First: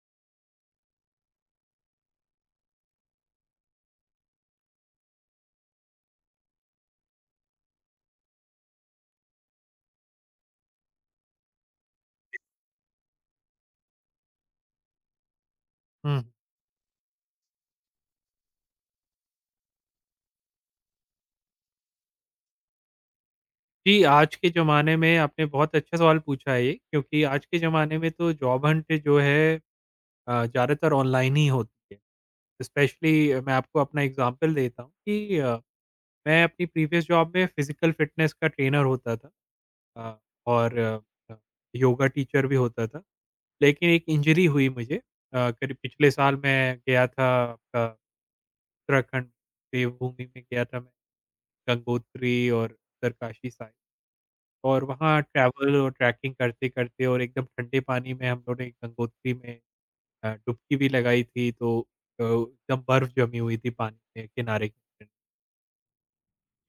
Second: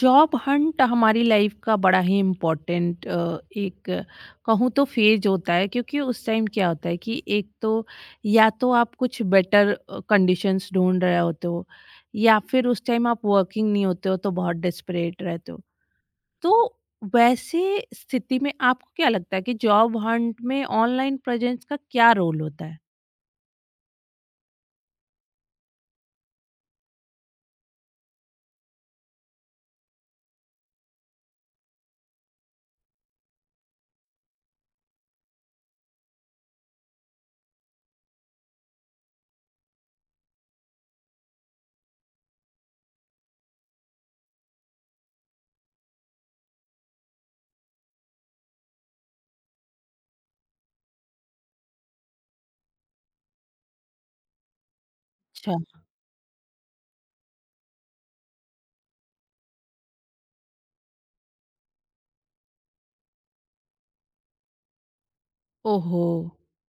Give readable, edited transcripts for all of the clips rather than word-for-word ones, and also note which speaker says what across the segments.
Speaker 1: Job Hunt हमारी life का बड़ा ही इम्पोर्टेंट एक कहूँ तो फेज होता है क्योंकि उस टाइम क्या होता है कि एक तो या तो आप कुछ बेटर कंडीशंस ढूंढ रहे होते हो या फिर उस टाइम आप वर्किंग नहीं होते हो तो बहुत डेस्परेट रहते हो।
Speaker 2: हुँ।
Speaker 1: तो वैसे स्थिति में आपको क्या लगता है कि जॉब हंट में ऑनलाइन प्रेजेंस का क्या रोल होता है?
Speaker 2: जी, आज के ज़माने में आपने बहुत अच्छा सवाल पूछा है ये, क्योंकि आज के ज़माने में तो जॉब हंट जो है ज़्यादातर ऑनलाइन ही होती है। स्पेशली मैं आपको अपना एग्ज़ाम्पल देता हूँ कि मैं अपनी प्रीवियस जॉब में फ़िज़िकल फ़िटनेस का ट्रेनर होता था अ, और योगा टीचर भी होता था। लेकिन एक इंजरी हुई मुझे, करीब पिछले साल मैं गया था आपका उत्तराखंड, देवभूमि में गया था मैं, गंगोत्री और उत्तरकाशी साइड। और वहाँ
Speaker 1: अच्छा।
Speaker 2: ट्रैवल और ट्रैकिंग करते-करते और एकदम ठंडे पानी में हम लोगों ने गंगोत्री में डुबकी भी लगाई थी, तो एकदम बर्फ जमी हुई थी पानी के किनारे।
Speaker 1: ओहो।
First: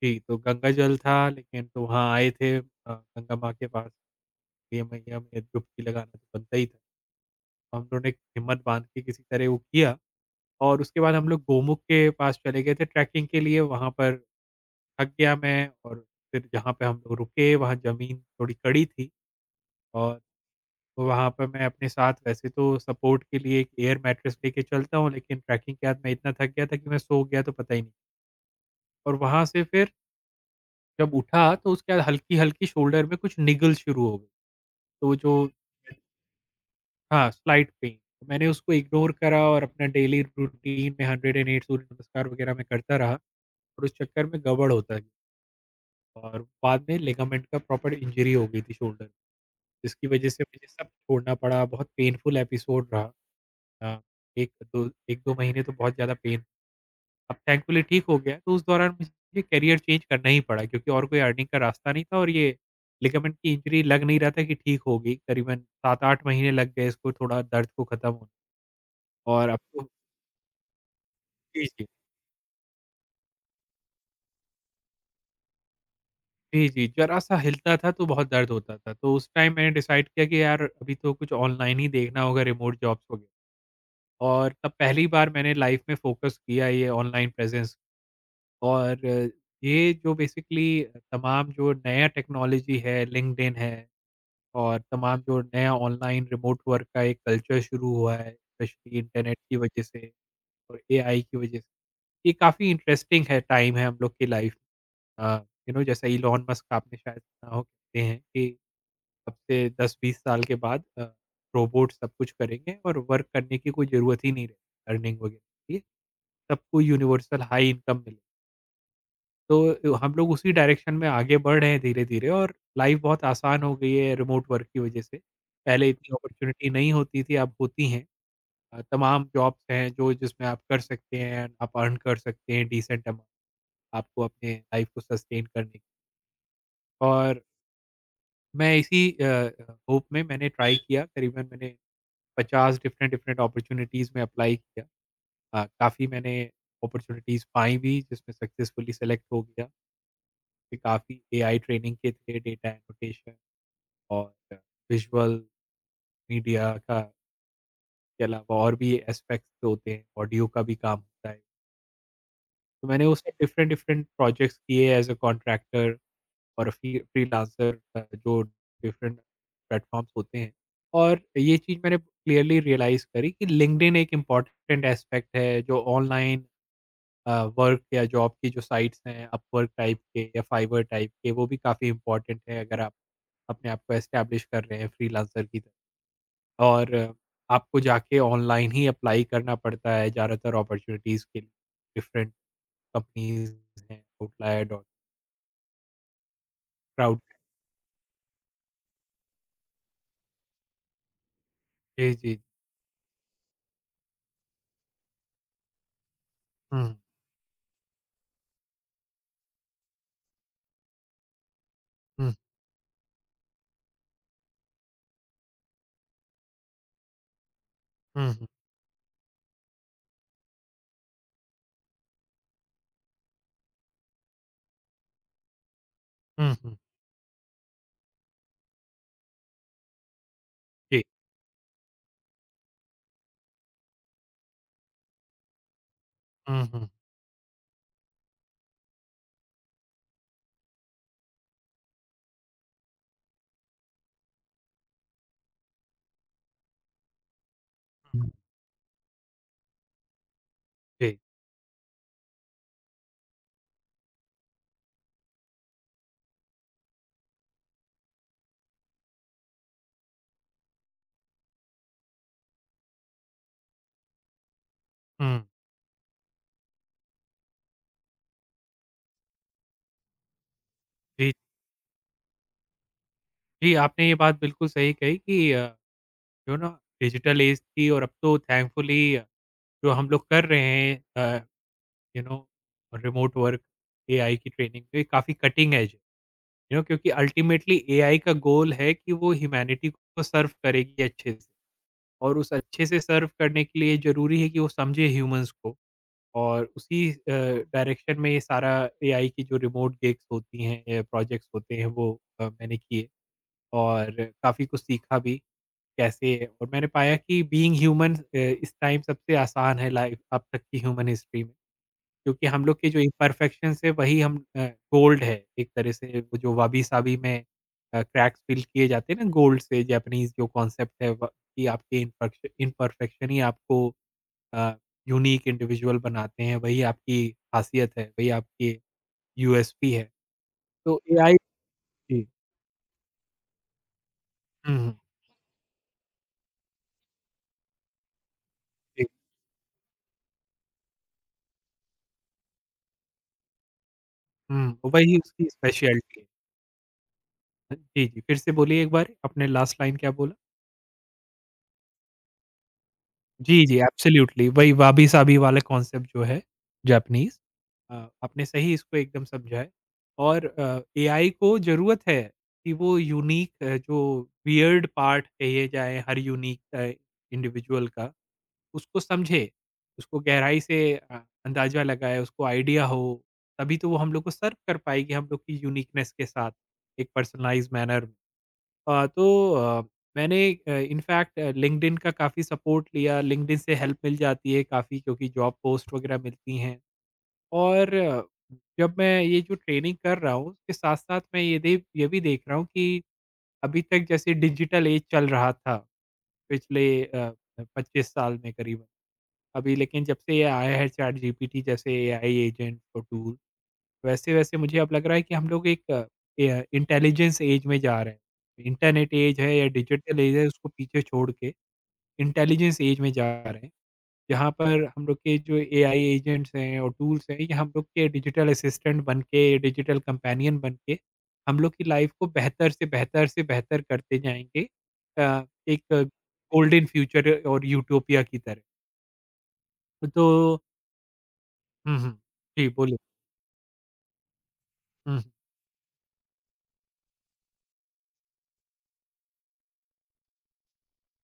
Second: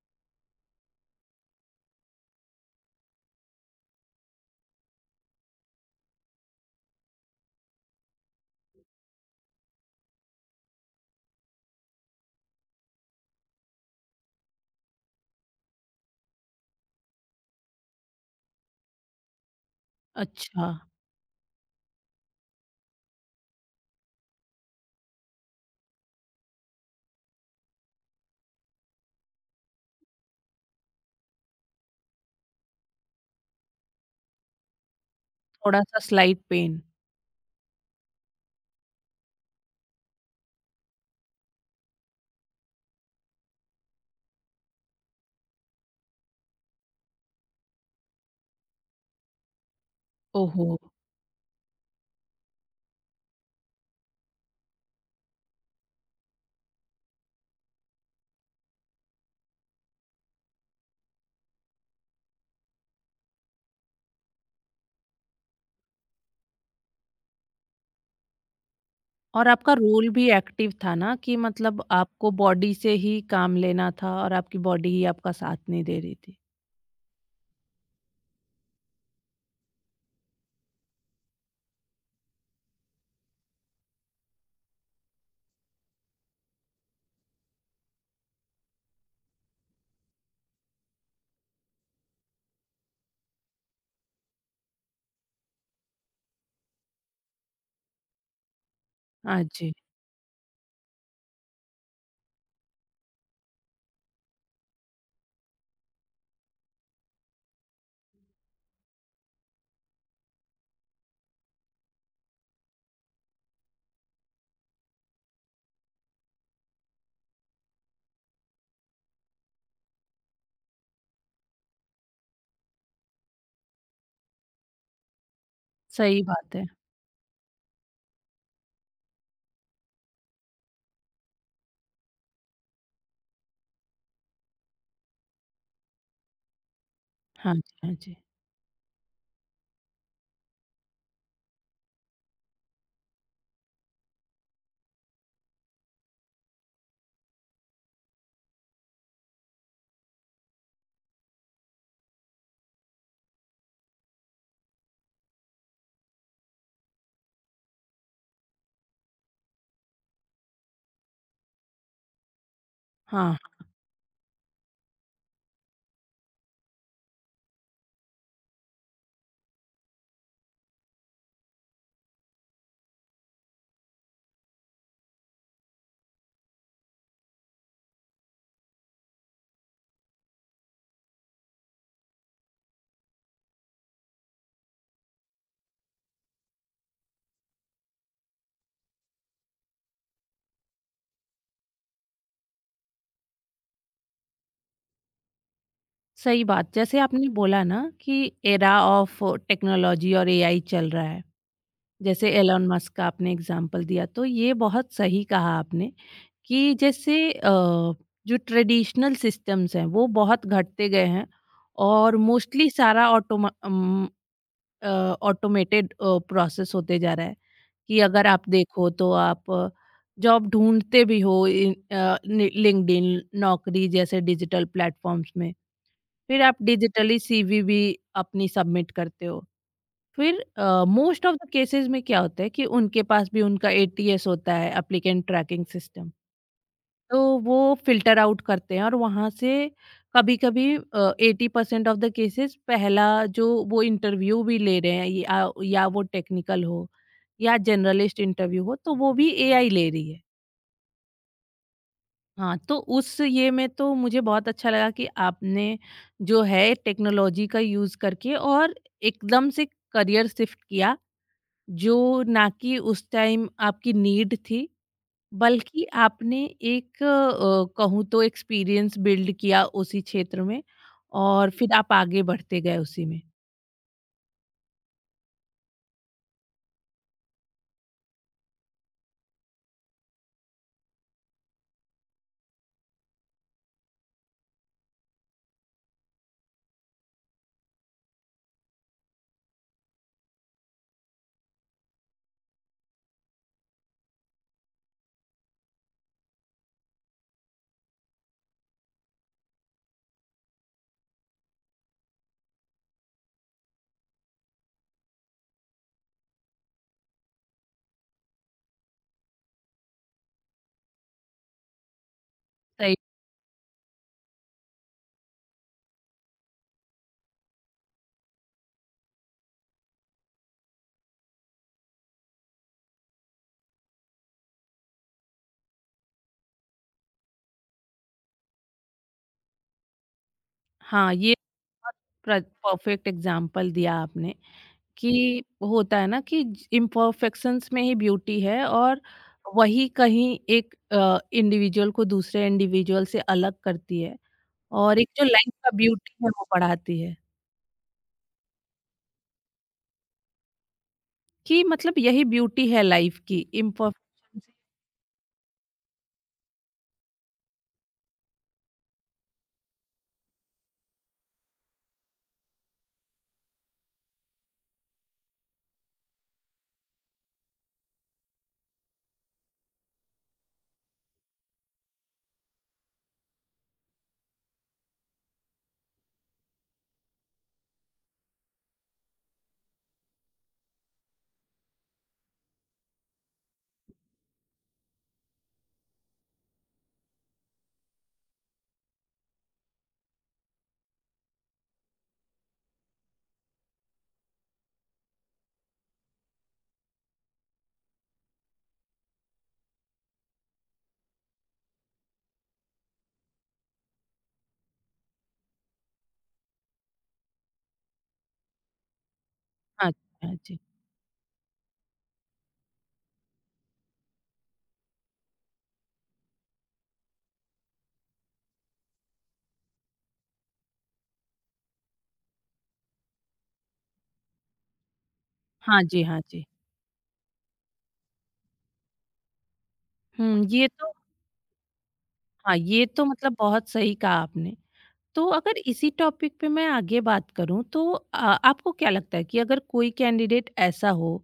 Speaker 2: जी, तो गंगा जल था, लेकिन तो वहाँ आए थे गंगा माँ के पास, ये मैया में डुबकी लगाना तो बनता ही था। हम लोगों ने हिम्मत बाँध के किसी तरह वो किया और उसके बाद हम लोग गोमुख के पास चले गए थे ट्रैकिंग के लिए, वहाँ पर थक गया मैं, और फिर जहाँ पे हम लोग रुके वहाँ ज़मीन थोड़ी कड़ी थी और
Speaker 1: अच्छा,
Speaker 2: तो वहाँ पे मैं अपने साथ वैसे तो सपोर्ट के लिए एक एयर मैट्रेस लेके चलता हूँ, लेकिन ट्रैकिंग के बाद मैं इतना थक गया था कि मैं सो गया तो पता ही नहीं। और वहाँ से फिर जब उठा तो उसके बाद हल्की-हल्की शोल्डर में कुछ निगल शुरू हो गई। तो जो
Speaker 1: थोड़ा सा स्लाइट पेन।
Speaker 2: हाँ, स्लाइट पेन। तो मैंने उसको इग्नोर करा और अपना डेली रूटीन में 108 सूर्य नमस्कार वगैरह मैं करता रहा, और उस चक्कर में गड़बड़ होता गया, और बाद में लिगामेंट का प्रॉपर इंजरी हो गई थी शोल्डर, जिसकी वजह से मुझे
Speaker 1: ओहो।
Speaker 2: सब छोड़ना पड़ा, बहुत पेनफुल एपिसोड रहा। अ, 1-2 महीने तो बहुत ज़्यादा पेन, अब थैंकफुली ठीक हो गया, तो उस दौरान मुझे करियर चेंज करना ही पड़ा, क्योंकि और कोई अर्निंग का रास्ता नहीं था और ये लिगामेंट की इंजरी लग नहीं रहा था कि ठीक होगी, करीबन 7-8 महीने लग गए इसको, थोड़ा दर्द को खत्म होने,
Speaker 1: और
Speaker 2: और अब
Speaker 1: आपका
Speaker 2: तो
Speaker 1: रोल भी एक्टिव था ना कि
Speaker 2: जी,
Speaker 1: मतलब
Speaker 2: जी।
Speaker 1: आपको बॉडी से ही काम लेना था और आपकी बॉडी ही आपका साथ नहीं दे रही थी।
Speaker 2: जी, जी, ज़रा-सा हिलता था तो बहुत दर्द होता था, तो उस टाइम मैंने डिसाइड किया कि यार अभी तो कुछ ऑनलाइन ही देखना होगा, रिमोट जॉब्स वगैरह, और तब पहली बार मैंने लाइफ में फोकस किया ये ऑनलाइन प्रेज़ेंस, और ये जो बेसिकली तमाम जो नया टेक्नोलॉजी है, लिंक्डइन है, और तमाम जो नया ऑनलाइन रिमोट वर्क का एक कल्चर शुरू हुआ है, स्पेशली इंटरनेट
Speaker 1: हाँ
Speaker 2: की
Speaker 1: जी।
Speaker 2: वजह से और AI की वजह से, ये काफ़ी इंटरेस्टिंग है, टाइम है हम लोग की लाइफ। अ, यू नो जैसा इलॉन मस्क आपने शायद सुना हो, कहते हैं कि अब से 10-20 साल के बाद रोबोट सब कुछ करेंगे और वर्क करने की कोई ज़रूरत ही नहीं रहे अर्निंग वगैरह के लिए, सबको यूनिवर्सल हाई इनकम मिले। तो हम लोग उसी डायरेक्शन में आगे बढ़ रहे हैं धीरे-धीरे, और लाइफ़ बहुत आसान हो गई है रिमोट वर्क की वजह से। पहले इतनी
Speaker 1: सही बात है।
Speaker 2: अपॉर्च्युनिटी नहीं होती थी, अब होती हैं। तमाम जॉब्स हैं जो, जिसमें आप कर सकते हैं, आप अर्न कर सकते हैं डिसेंट अमाउंट, आपको अपने लाइफ़ को सस्टेन करने की। और
Speaker 1: हाँ जी, हाँ जी।
Speaker 2: मैं इसी होप में मैंने ट्राई किया, करीबन मैंने 50 डिफरेंट डिफरेंट अपॉर्च्युनिटीज़ में अप्लाई किया। काफ़ी मैंने अपॉर्च्युनिटीज़ पाई भी, जिसमें सक्सेसफुली सेलेक्ट हो गया। फिर काफ़ी AI ट्रेनिंग के थे, डेटा एनोटेशन और विज़ुअल मीडिया का, के अलावा और भी एस्पेक्ट्स होते हैं, ऑडियो का भी काम होता है। तो मैंने
Speaker 1: हाँ,
Speaker 2: उसमें
Speaker 1: हाँ,
Speaker 2: डिफ़रेंट-डिफ़रेंट प्रोजेक्ट्स किए एज़ अ कॉन्ट्रैक्टर और फ्रीलांसर, जो डिफ़रेंट प्लेटफ़ॉर्म्स होते हैं। और ये चीज़ मैंने क्लियरली रियलाइज़ करी कि लिंक्डइन एक इम्पोर्टेंट एस्पेक्ट है, जो ऑनलाइन वर्क या जॉब की जो साइट्स हैं, अपवर्क टाइप के या फाइवर टाइप के, वो भी काफ़ी इम्पोर्टेंट है, अगर आप अपने आप को एस्टैब्लिश कर रहे हैं फ्रीलांसर की तरह। और आपको जाके ऑनलाइन ही अप्लाई करना पड़ता है ज़्यादातर अपॉर्च्युनिटीज़ के लिए, डिफरेंट कंपनीज़ हैं, आउटलायर और
Speaker 1: सही बात। जैसे
Speaker 2: क्राउड।
Speaker 1: आपने बोला ना कि एरा ऑफ टेक्नोलॉजी और एआई चल रहा है।
Speaker 2: जी,
Speaker 1: जैसे
Speaker 2: जी।
Speaker 1: एलन मस्क का आपने एग्ज़ाम्पल दिया तो ये बहुत सही कहा आपने कि
Speaker 2: हुँ,
Speaker 1: जैसे जो ट्रेडिशनल सिस्टम्स हैं वो बहुत घटते गए हैं और
Speaker 2: हुँ,
Speaker 1: मोस्टली सारा ऑटोमा अम ऑटोमेटेड प्रोसेस होते जा रहा है। कि अगर
Speaker 2: हुँ, हुँ,
Speaker 1: आप देखो तो आप जॉब ढूंढते भी हो लिंक्डइन, नौकरी जैसे डिजिटल प्लेटफॉर्म्स में, फिर
Speaker 2: हुँ,
Speaker 1: आप
Speaker 2: हुँ,
Speaker 1: डिजिटली सीवी भी अपनी सबमिट करते हो। फिर
Speaker 2: जी,
Speaker 1: मोस्ट ऑफ द केसेस में क्या होता है कि उनके पास भी उनका एटीएस होता है, एप्लीकेंट ट्रैकिंग सिस्टम।
Speaker 2: हुँ, हुँ,
Speaker 1: तो वो फ़िल्टर आउट करते हैं और वहाँ से कभी-कभी 80% ऑफ द केसेस पहला जो वो इंटरव्यू भी ले रहे हैं, या वो टेक्निकल हो या जनरलिस्ट
Speaker 2: हुँ,
Speaker 1: इंटरव्यू हो, तो वो भी एआई ले रही है।
Speaker 2: जी,
Speaker 1: हाँ, तो उस ये में तो मुझे बहुत अच्छा लगा कि आपने जो है टेक्नोलॉजी का यूज़ करके और एकदम से करियर शिफ्ट किया जो ना कि उस टाइम आपकी नीड थी।
Speaker 2: हुँ,
Speaker 1: बल्कि आपने एक कहूँ तो एक्सपीरियंस बिल्ड किया उसी क्षेत्र में
Speaker 2: जी,
Speaker 1: और फिर आप आगे बढ़ते गए उसी में।
Speaker 2: जी, आपने ये बात बिल्कुल सही कही कि जो ना डिजिटल एज थी, और अब तो थैंकफुली जो हम लोग कर रहे हैं, you know remote work, AI की ट्रेनिंग, तो ये काफ़ी कटिंग एज है। यू नो, क्योंकि अल्टीमेटली AI का गोल है कि वो ह्यूमैनिटी को सर्व करेगी अच्छे से, और उस अच्छे से सर्व करने के लिए ज़रूरी है कि वो समझे ह्यूमंस को, और उसी डायरेक्शन में ये सारा AI की जो रिमोट गिग्स होती हैं, प्रोजेक्ट्स होते हैं, वो मैंने किए, और काफ़ी कुछ सीखा भी कैसे। और मैंने पाया कि बीइंग ह्यूमन, इस टाइम सबसे आसान है लाइफ अब तक की ह्यूमन हिस्ट्री में। क्योंकि हम लोग के
Speaker 1: सही।
Speaker 2: जो इम्परफेक्शंस है, वही हम गोल्ड है एक तरह से, वो जो वाबी-साबी में क्रैक्स फ़िल किए जाते हैं ना गोल्ड से, जैपनीज़ जो कॉन्सेप्ट है व, कि आपके इम्परक्श इम्परफेक्शन ही आपको अ, यूनीक इंडिविजुअल बनाते हैं, वही आपकी ख़ासियत है, वही आपकी USP है। तो
Speaker 1: हाँ,
Speaker 2: AI।
Speaker 1: ये
Speaker 2: जी।
Speaker 1: बहुत परफेक्ट एग्ज़ाम्पल दिया आपने
Speaker 2: हुँ, हुँ।
Speaker 1: कि होता है ना कि इम्परफेक्शंस में ही ब्यूटी है और
Speaker 2: जी।
Speaker 1: वही कहीं एक इंडिविजुअल को दूसरे इंडिविजुअल से अलग करती है
Speaker 2: हुँ,
Speaker 1: और एक
Speaker 2: वही
Speaker 1: जो
Speaker 2: उसकी
Speaker 1: लाइफ का ब्यूटी
Speaker 2: स्पेशलिटी है।
Speaker 1: है वो बढ़ाती है।
Speaker 2: जी, जी, फिर से बोलिए एक बार अपने, लास्ट लाइन क्या बोला?
Speaker 1: कि मतलब यही ब्यूटी है लाइफ की
Speaker 2: जी, जी,
Speaker 1: इम्परफेक्शन
Speaker 2: एब्सोल्यूटली
Speaker 1: से।
Speaker 2: वही वाबी-साबी वाला कॉन्सेप्ट जो है, जापानीज़। अ, आपने सही इसको एकदम समझा है, और AI को ज़रूरत है कि वो यूनिक, जो वियर्ड पार्ट कहे जाए हर यूनिक इंडिविजुअल का, उसको समझे, उसको गहराई से अंदाज़ा लगाए, उसको आइडिया हो, तभी तो वो हम लोग को सर्व कर पाएगी हम लोग की यूनिकनेस के साथ, एक पर्सनलाइज़्ड मैनर में। अ, तो अ, मैंने इनफैक्ट लिंक्डइन का काफ़ी सपोर्ट लिया, लिंक्डइन से हेल्प मिल जाती है काफ़ी, क्योंकि जॉब पोस्ट वगैरह मिलती हैं। और जब मैं ये जो ट्रेनिंग कर रहा हूँ, उसके साथ-साथ मैं ये भी देख रहा हूँ कि अभी तक जैसे डिजिटल एज चल रहा था पिछले 25 साल में करीबन। अभी लेकिन जब से ये आया है चैट GPT जैसे AI एजेंट और टूल्स, वैसे-वैसे मुझे अब लग रहा है कि हम लोग एक अ, ए इंटेलिजेंस एज में जा रहे हैं। इंटरनेट एज है या
Speaker 1: हाँ
Speaker 2: डिजिटल
Speaker 1: जी, हाँ
Speaker 2: एज है,
Speaker 1: जी।
Speaker 2: उसको पीछे छोड़ के इंटेलिजेंस एज में जा रहे हैं। जहाँ पर हम लोग के जो AI एजेंट्स हैं और टूल्स हैं, ये हम लोग के डिजिटल असिस्टेंट बन के, डिजिटल कंपेनियन बन के हम लोग की लाइफ को बेहतर से बेहतर से बेहतर करते जाएँगे।
Speaker 1: हाँ
Speaker 2: एक
Speaker 1: जी, हाँ जी।
Speaker 2: गोल्डन फ्यूचर और यूटोपिया की तरह। तो
Speaker 1: हुँ, ये तो।
Speaker 2: हुँ, हुँ।
Speaker 1: हाँ,
Speaker 2: जी,
Speaker 1: ये
Speaker 2: बोलिए।
Speaker 1: तो मतलब बहुत सही कहा आपने।
Speaker 2: हुँ, हुँ।
Speaker 1: तो अगर इसी टॉपिक पे मैं आगे बात करूँ तो आपको क्या लगता है कि अगर कोई कैंडिडेट ऐसा हो,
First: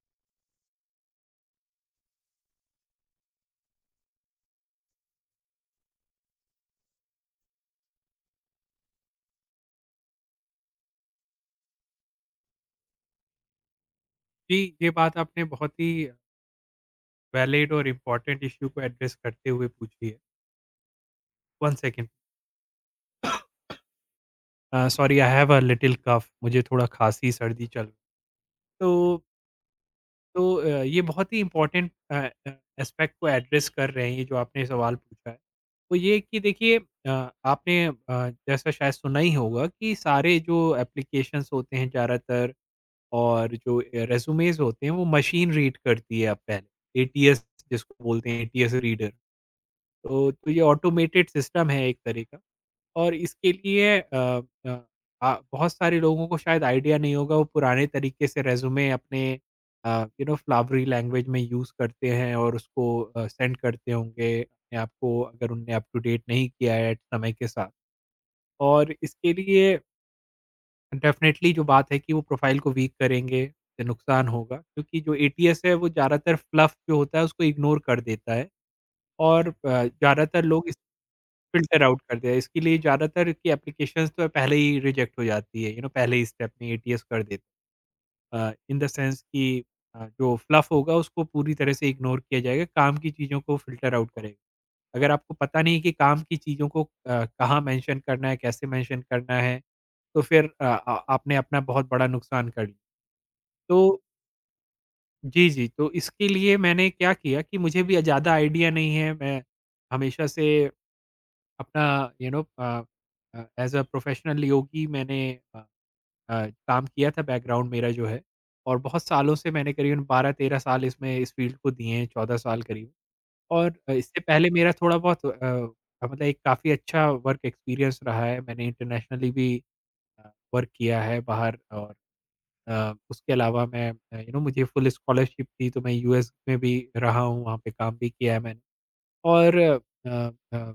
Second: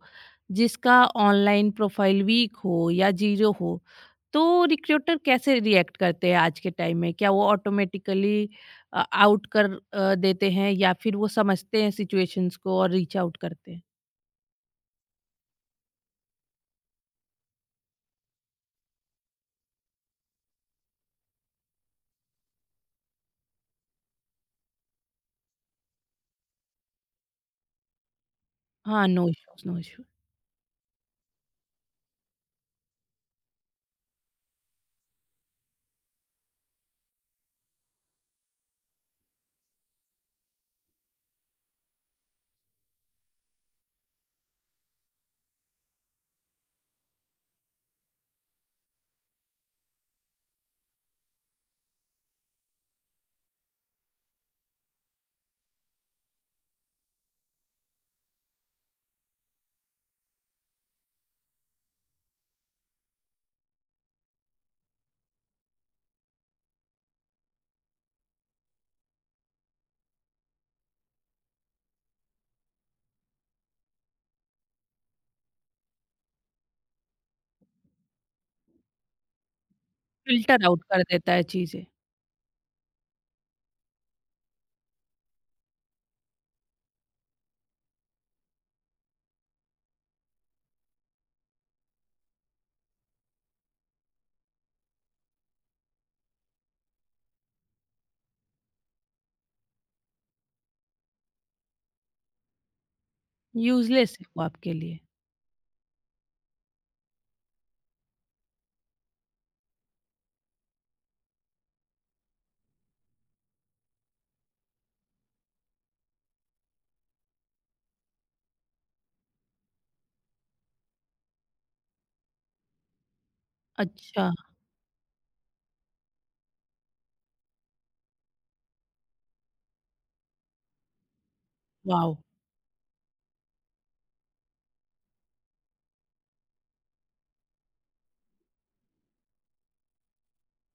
Speaker 1: जिसका ऑनलाइन प्रोफाइल वीक हो या ज़ीरो हो, तो रिक्रूटर कैसे रिएक्ट करते हैं आज के टाइम में? क्या वो ऑटोमेटिकली आउट कर देते हैं या फिर वो समझते हैं सिचुएशंस को और रीच आउट करते हैं?
Speaker 2: जी, ये बात आपने बहुत ही वैलिड और इम्पोर्टेंट इश्यू को एड्रेस करते हुए पूछिए। "1 second, sorry I have a little cough", मुझे थोड़ा खाँसी, सर्दी चल रही। तो
Speaker 1: हाँ, नो इश्यूज़, नो इश्यूज़।
Speaker 2: ये बहुत ही इम्पोर्टेंट अ, एस्पेक्ट को एड्रेस कर रहे हैं, ये जो आपने सवाल पूछा है। तो ये कि देखिए, आपने जैसा शायद सुना ही होगा, कि सारे जो एप्लीकेशंस होते हैं ज़्यादातर, और जो रेज़्यूमेज़ होते हैं, वो मशीन रीड करती है अब पहले। ATS, जिसको बोलते हैं ATS रीडर। ये ऑटोमेटेड सिस्टम है एक तरह का। और इसके लिए अ अ, आ बहुत सारे लोगों को शायद आइडिया नहीं होगा, वो पुराने तरीके से रेज़्यूमे अपने यू नो फ्लावरी लैंग्वेज में यूज़ करते हैं, और उसको सेंड करते होंगे अपने आप को, अगर उनने अप टू डेट नहीं किया है समय के साथ। और इसके लिए डेफ़िनेटली जो बात है कि वो प्रोफ़ाइल को वीक करेंगे, तो नुकसान होगा, क्योंकि जो ATS है वो ज़्यादातर फ्लफ़ जो होता है उसको इग्नोर कर देता है, और ज़्यादातर
Speaker 1: फ़िल्टर
Speaker 2: लोग
Speaker 1: आउट कर देता है
Speaker 2: फ़िल्टर
Speaker 1: चीज़ें।
Speaker 2: आउट कर दिया, इसके लिए ज़्यादातर की एप्लीकेशंस तो पहले ही रिजेक्ट हो जाती है, यू नो, पहले ही स्टेप में ATS कर देते, इन द सेंस कि जो फ्लफ़ होगा उसको पूरी तरह से इग्नोर किया जाएगा, काम की चीज़ों को फ़िल्टर आउट करेगा। अगर आपको पता नहीं कि काम की चीज़ों को कहाँ मेंशन करना है, कैसे मेंशन करना है, तो फिर अ, आ आपने अपना बहुत बड़ा नुकसान कर लिया। तो
Speaker 1: यूज़लेस है वो आपके लिए।
Speaker 2: जी, जी, तो इसके लिए मैंने क्या किया कि मुझे भी ज़्यादा आइडिया नहीं है, मैं हमेशा से अपना, you know, as a professional yogi, मैंने अ, काम किया था, बैकग्राउंड मेरा जो है, और बहुत सालों से मैंने करीबन 12-13 साल इसमें इस फील्ड को दिए हैं, 14 साल करीब, और इससे
Speaker 1: अच्छा।
Speaker 2: पहले मेरा थोड़ा बहुत मतलब एक काफ़ी अच्छा वर्क एक्सपीरियंस रहा है, मैंने इंटरनेशनली भी वर्क किया है बाहर, और
Speaker 1: वॉव!
Speaker 2: उसके अलावा मैं, यू नो, मुझे फुल स्कॉलरशिप थी, तो मैं US में भी रहा हूँ, वहाँ पे काम भी किया है मैंने, और अ, अ,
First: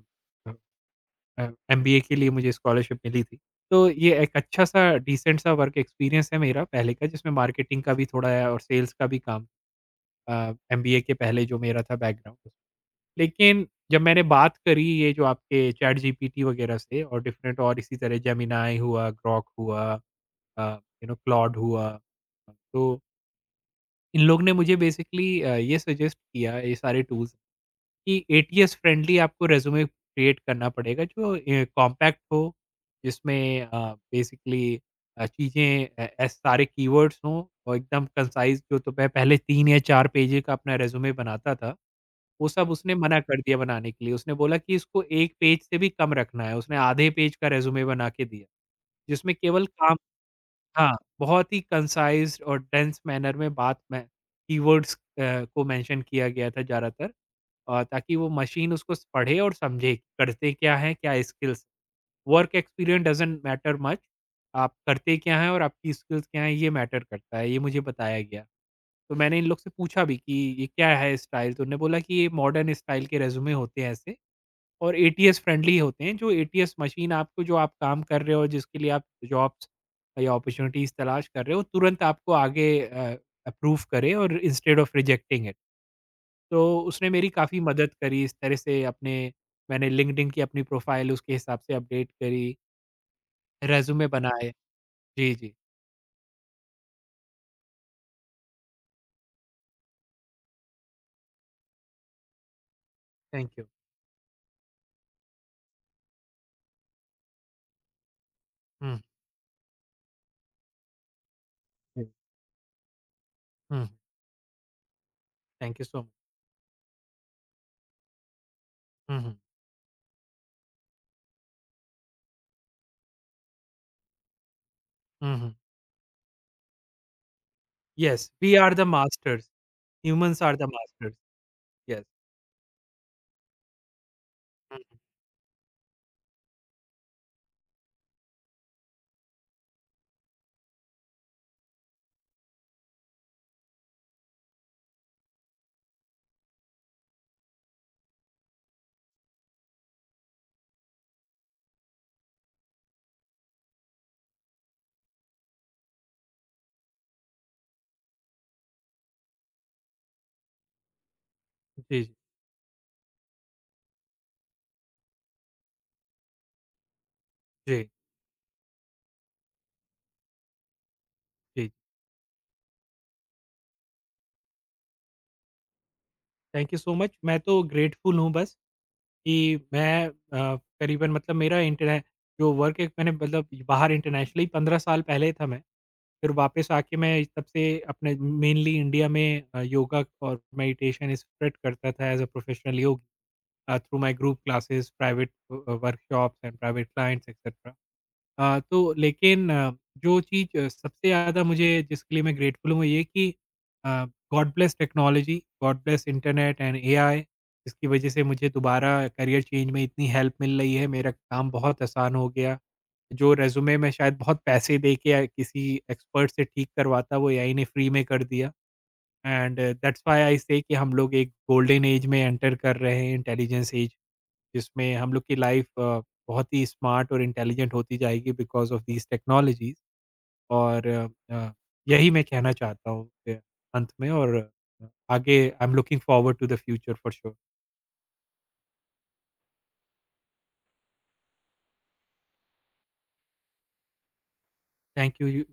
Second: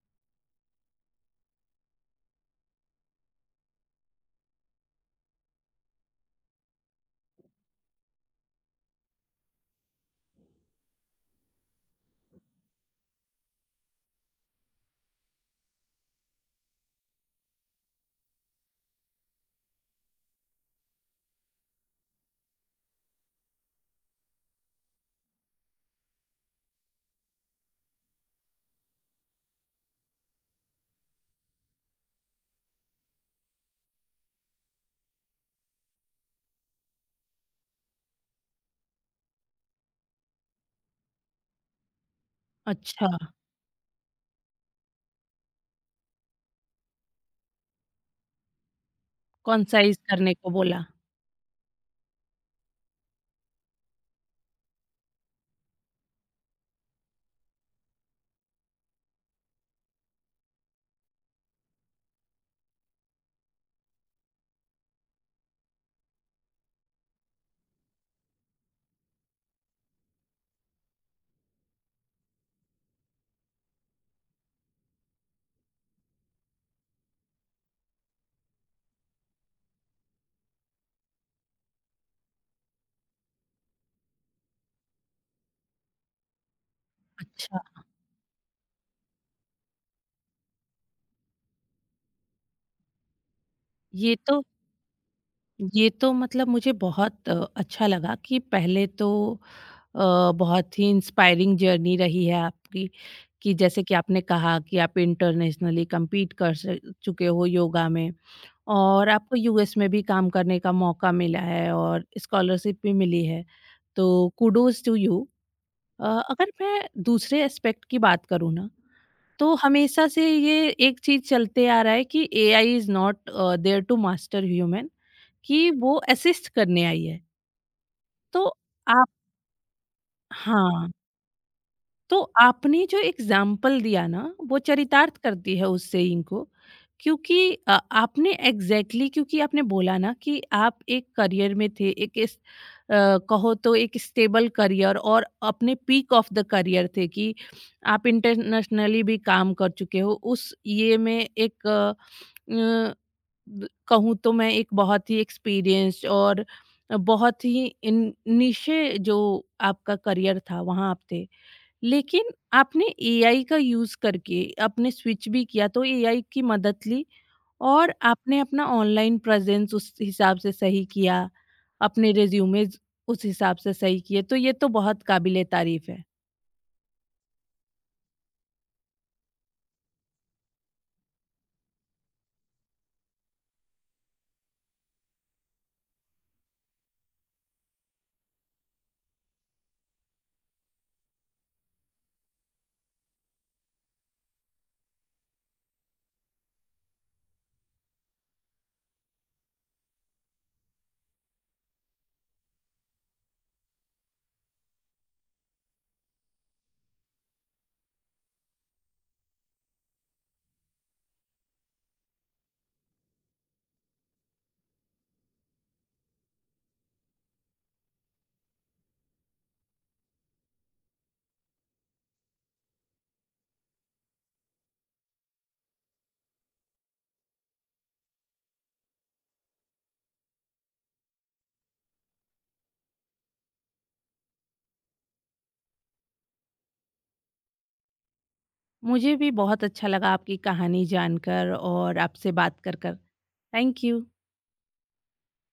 Speaker 2: अ, MBA के लिए मुझे स्कॉलरशिप मिली थी। तो ये एक अच्छा-सा डिसेंट सा वर्क एक्सपीरियंस है मेरा पहले का, जिसमें मार्केटिंग का भी थोड़ा है और सेल्स का भी काम, एमबीए के पहले जो मेरा था बैकग्राउंड। लेकिन जब मैंने बात करी ये जो आपके ChatGPT वगैरह से, और डिफरेंट और इसी तरह जेमिनाई हुआ, ग्रॉक हुआ, अ, यू नो क्लॉड हुआ, तो इन लोग ने मुझे बेसिकली ये सजेस्ट किया ये सारे टूल्स, कि ATS फ्रेंडली आपको रिज्यूमे क्रिएट करना पड़ेगा जो कॉम्पैक्ट हो, जिसमें बेसिकली चीज़ें अ, ए सारे कीवर्ड्स हों और एकदम कंसाइज़ जो, तो मैं पहले 3 या 4 पेज का अपना रिज्यूमे बनाता था, वो सब उसने
Speaker 1: अच्छा,
Speaker 2: मना कर दिया बनाने के लिए। उसने बोला कि इसको 1 पेज से भी कम रखना है, उसने आधे पेज का रिज्यूमे बना के दिया, जिसमें केवल काम।
Speaker 1: कंसाइज़ करने को बोला।
Speaker 2: हाँ, बहुत ही कंसाइज़ और डेन्स मैनर में बात में कीवर्ड्स को मेंशन किया गया था ज़्यादातर, ताकि वो मशीन उसको स पढ़े और समझे, कि करते क्या हैं, क्या skills. Work experience doesn't matter much, आप करते क्या हैं और आपकी स्किल्स क्या हैं, ये मैटर करता है, ये मुझे बताया गया। तो मैंने इन लोग से पूछा भी कि, "ये क्या है स्टाइल?" तो उन्होंने बोला कि, "ये मॉडर्न स्टाइल के रिज़्यूमे होते हैं ऐसे, और ATS फ्रेंडली होते हैं, जो ATS मशीन आपको, जो आप काम कर रहे हो जिसके लिए आप जॉब्स या अपॉर्चुनिटीज तलाश कर रहे हो, तुरंत आपको आगे अप्रूव करे, और इंस्टेड ऑफ रिजेक्टिंग इट।" तो उसने मेरी काफ़ी
Speaker 1: अच्छा,
Speaker 2: मदद करी इस तरह से अपने। मैंने लिंक्डइन की अपनी प्रोफाइल उसके हिसाब से अपडेट करी, रेज्यूमे
Speaker 1: ये तो।
Speaker 2: बनाए। जी, जी।
Speaker 1: ये तो मतलब मुझे बहुत अच्छा लगा कि पहले तो बहुत ही इंस्पायरिंग जर्नी रही है आपकी, कि
Speaker 2: थैंक यू।
Speaker 1: जैसे कि आपने कहा कि आप इंटरनेशनली कम्पीट कर स चुके हो योगा में और आपको यूएस में भी काम करने का मौका मिला है और स्कॉलरशिप भी मिली है, तो kudos to you.
Speaker 2: Thank you so
Speaker 1: अगर मैं दूसरे एस्पेक्ट की बात करूँ ना,
Speaker 2: मच।
Speaker 1: तो हमेशा से ये एक चीज चलते आ रहा है कि AI is not there to master human, कि वो असिस्ट करने आई है।
Speaker 2: यस,
Speaker 1: तो
Speaker 2: वी आर द
Speaker 1: आप
Speaker 2: मास्टर्स। ह्यूमंस आर द
Speaker 1: हाँ।
Speaker 2: मास्टर्स। यस।
Speaker 1: तो आपने जो एग्जाम्पल दिया ना वो चरितार्थ करती है उस सेइंग को, क्योंकि आपने क्योंकि आपने बोला ना कि आप एक करियर में थे, कहो तो एक स्टेबल करियर और अपने पीक ऑफ द करियर थे कि आप इंटरनेशनली भी काम कर चुके हो उस ये में एक अ, कहूँ तो मैं एक बहुत ही एक्सपीरियंस्ड और बहुत ही निशे जो आपका करियर था वहाँ आप थे,
Speaker 2: जी, जी।
Speaker 1: लेकिन आपने एआई का यूज़ करके आपने स्विच भी किया, तो एआई की मदद ली
Speaker 2: जी,
Speaker 1: और आपने अपना ऑनलाइन प्रेजेंस उस हिसाब से सही किया,
Speaker 2: जी।
Speaker 1: अपने रिज्यूमेज़ उस हिसाब से सही किए, तो ये तो बहुत काबिल तारीफ़ है।
Speaker 2: Thank you so much. मैं तो ग्रेटफुल हूँ बस कि मैं करीबन, मतलब मेरा इंटरने जो वर्क है मैंने, मतलब बाहर इंटरनेशनली 15 साल पहले था मैं। फिर वापस आके मैं, तब से अपने मेनली इंडिया में योगा और मेडिटेशन स्प्रेड करता था as a professional through my group classes, private workshops and private clients etcetera. लेकिन जो चीज़ सबसे ज़्यादा मुझे जिसके लिए मैं ग्रेटफुल हूँ वो ये कि uh, God bless technology, God bless internet and AI, जिसकी वज़ह से मुझे दोबारा करियर चेंज में इतनी हेल्प मिल रही है, मेरा काम बहुत आसान हो गया। जो रेज़्यूमे में शायद बहुत पैसे दे के, या किसी एक्सपर्ट से ठीक करवाता, वो AI ने फ्री में कर दिया। एंड दैट्स व्हाई आई से कि हम लोग एक गोल्डन एज में एंटर कर रहे हैं, इंटेलिजेंस एज, जिसमें हम लोग की लाइफ बहुत ही स्मार्ट और इंटेलिजेंट होती जाएगी, बिकॉज ऑफ दीज टेक्नोलॉजीज, और अ, यही मैं कहना चाहता हूँ अंत में, और अ, आगे I am looking forward to the future for sure.
Speaker 1: मुझे भी बहुत अच्छा लगा आपकी कहानी जानकर और आपसे बात कर कर। Thank you.
Speaker 2: Thank you.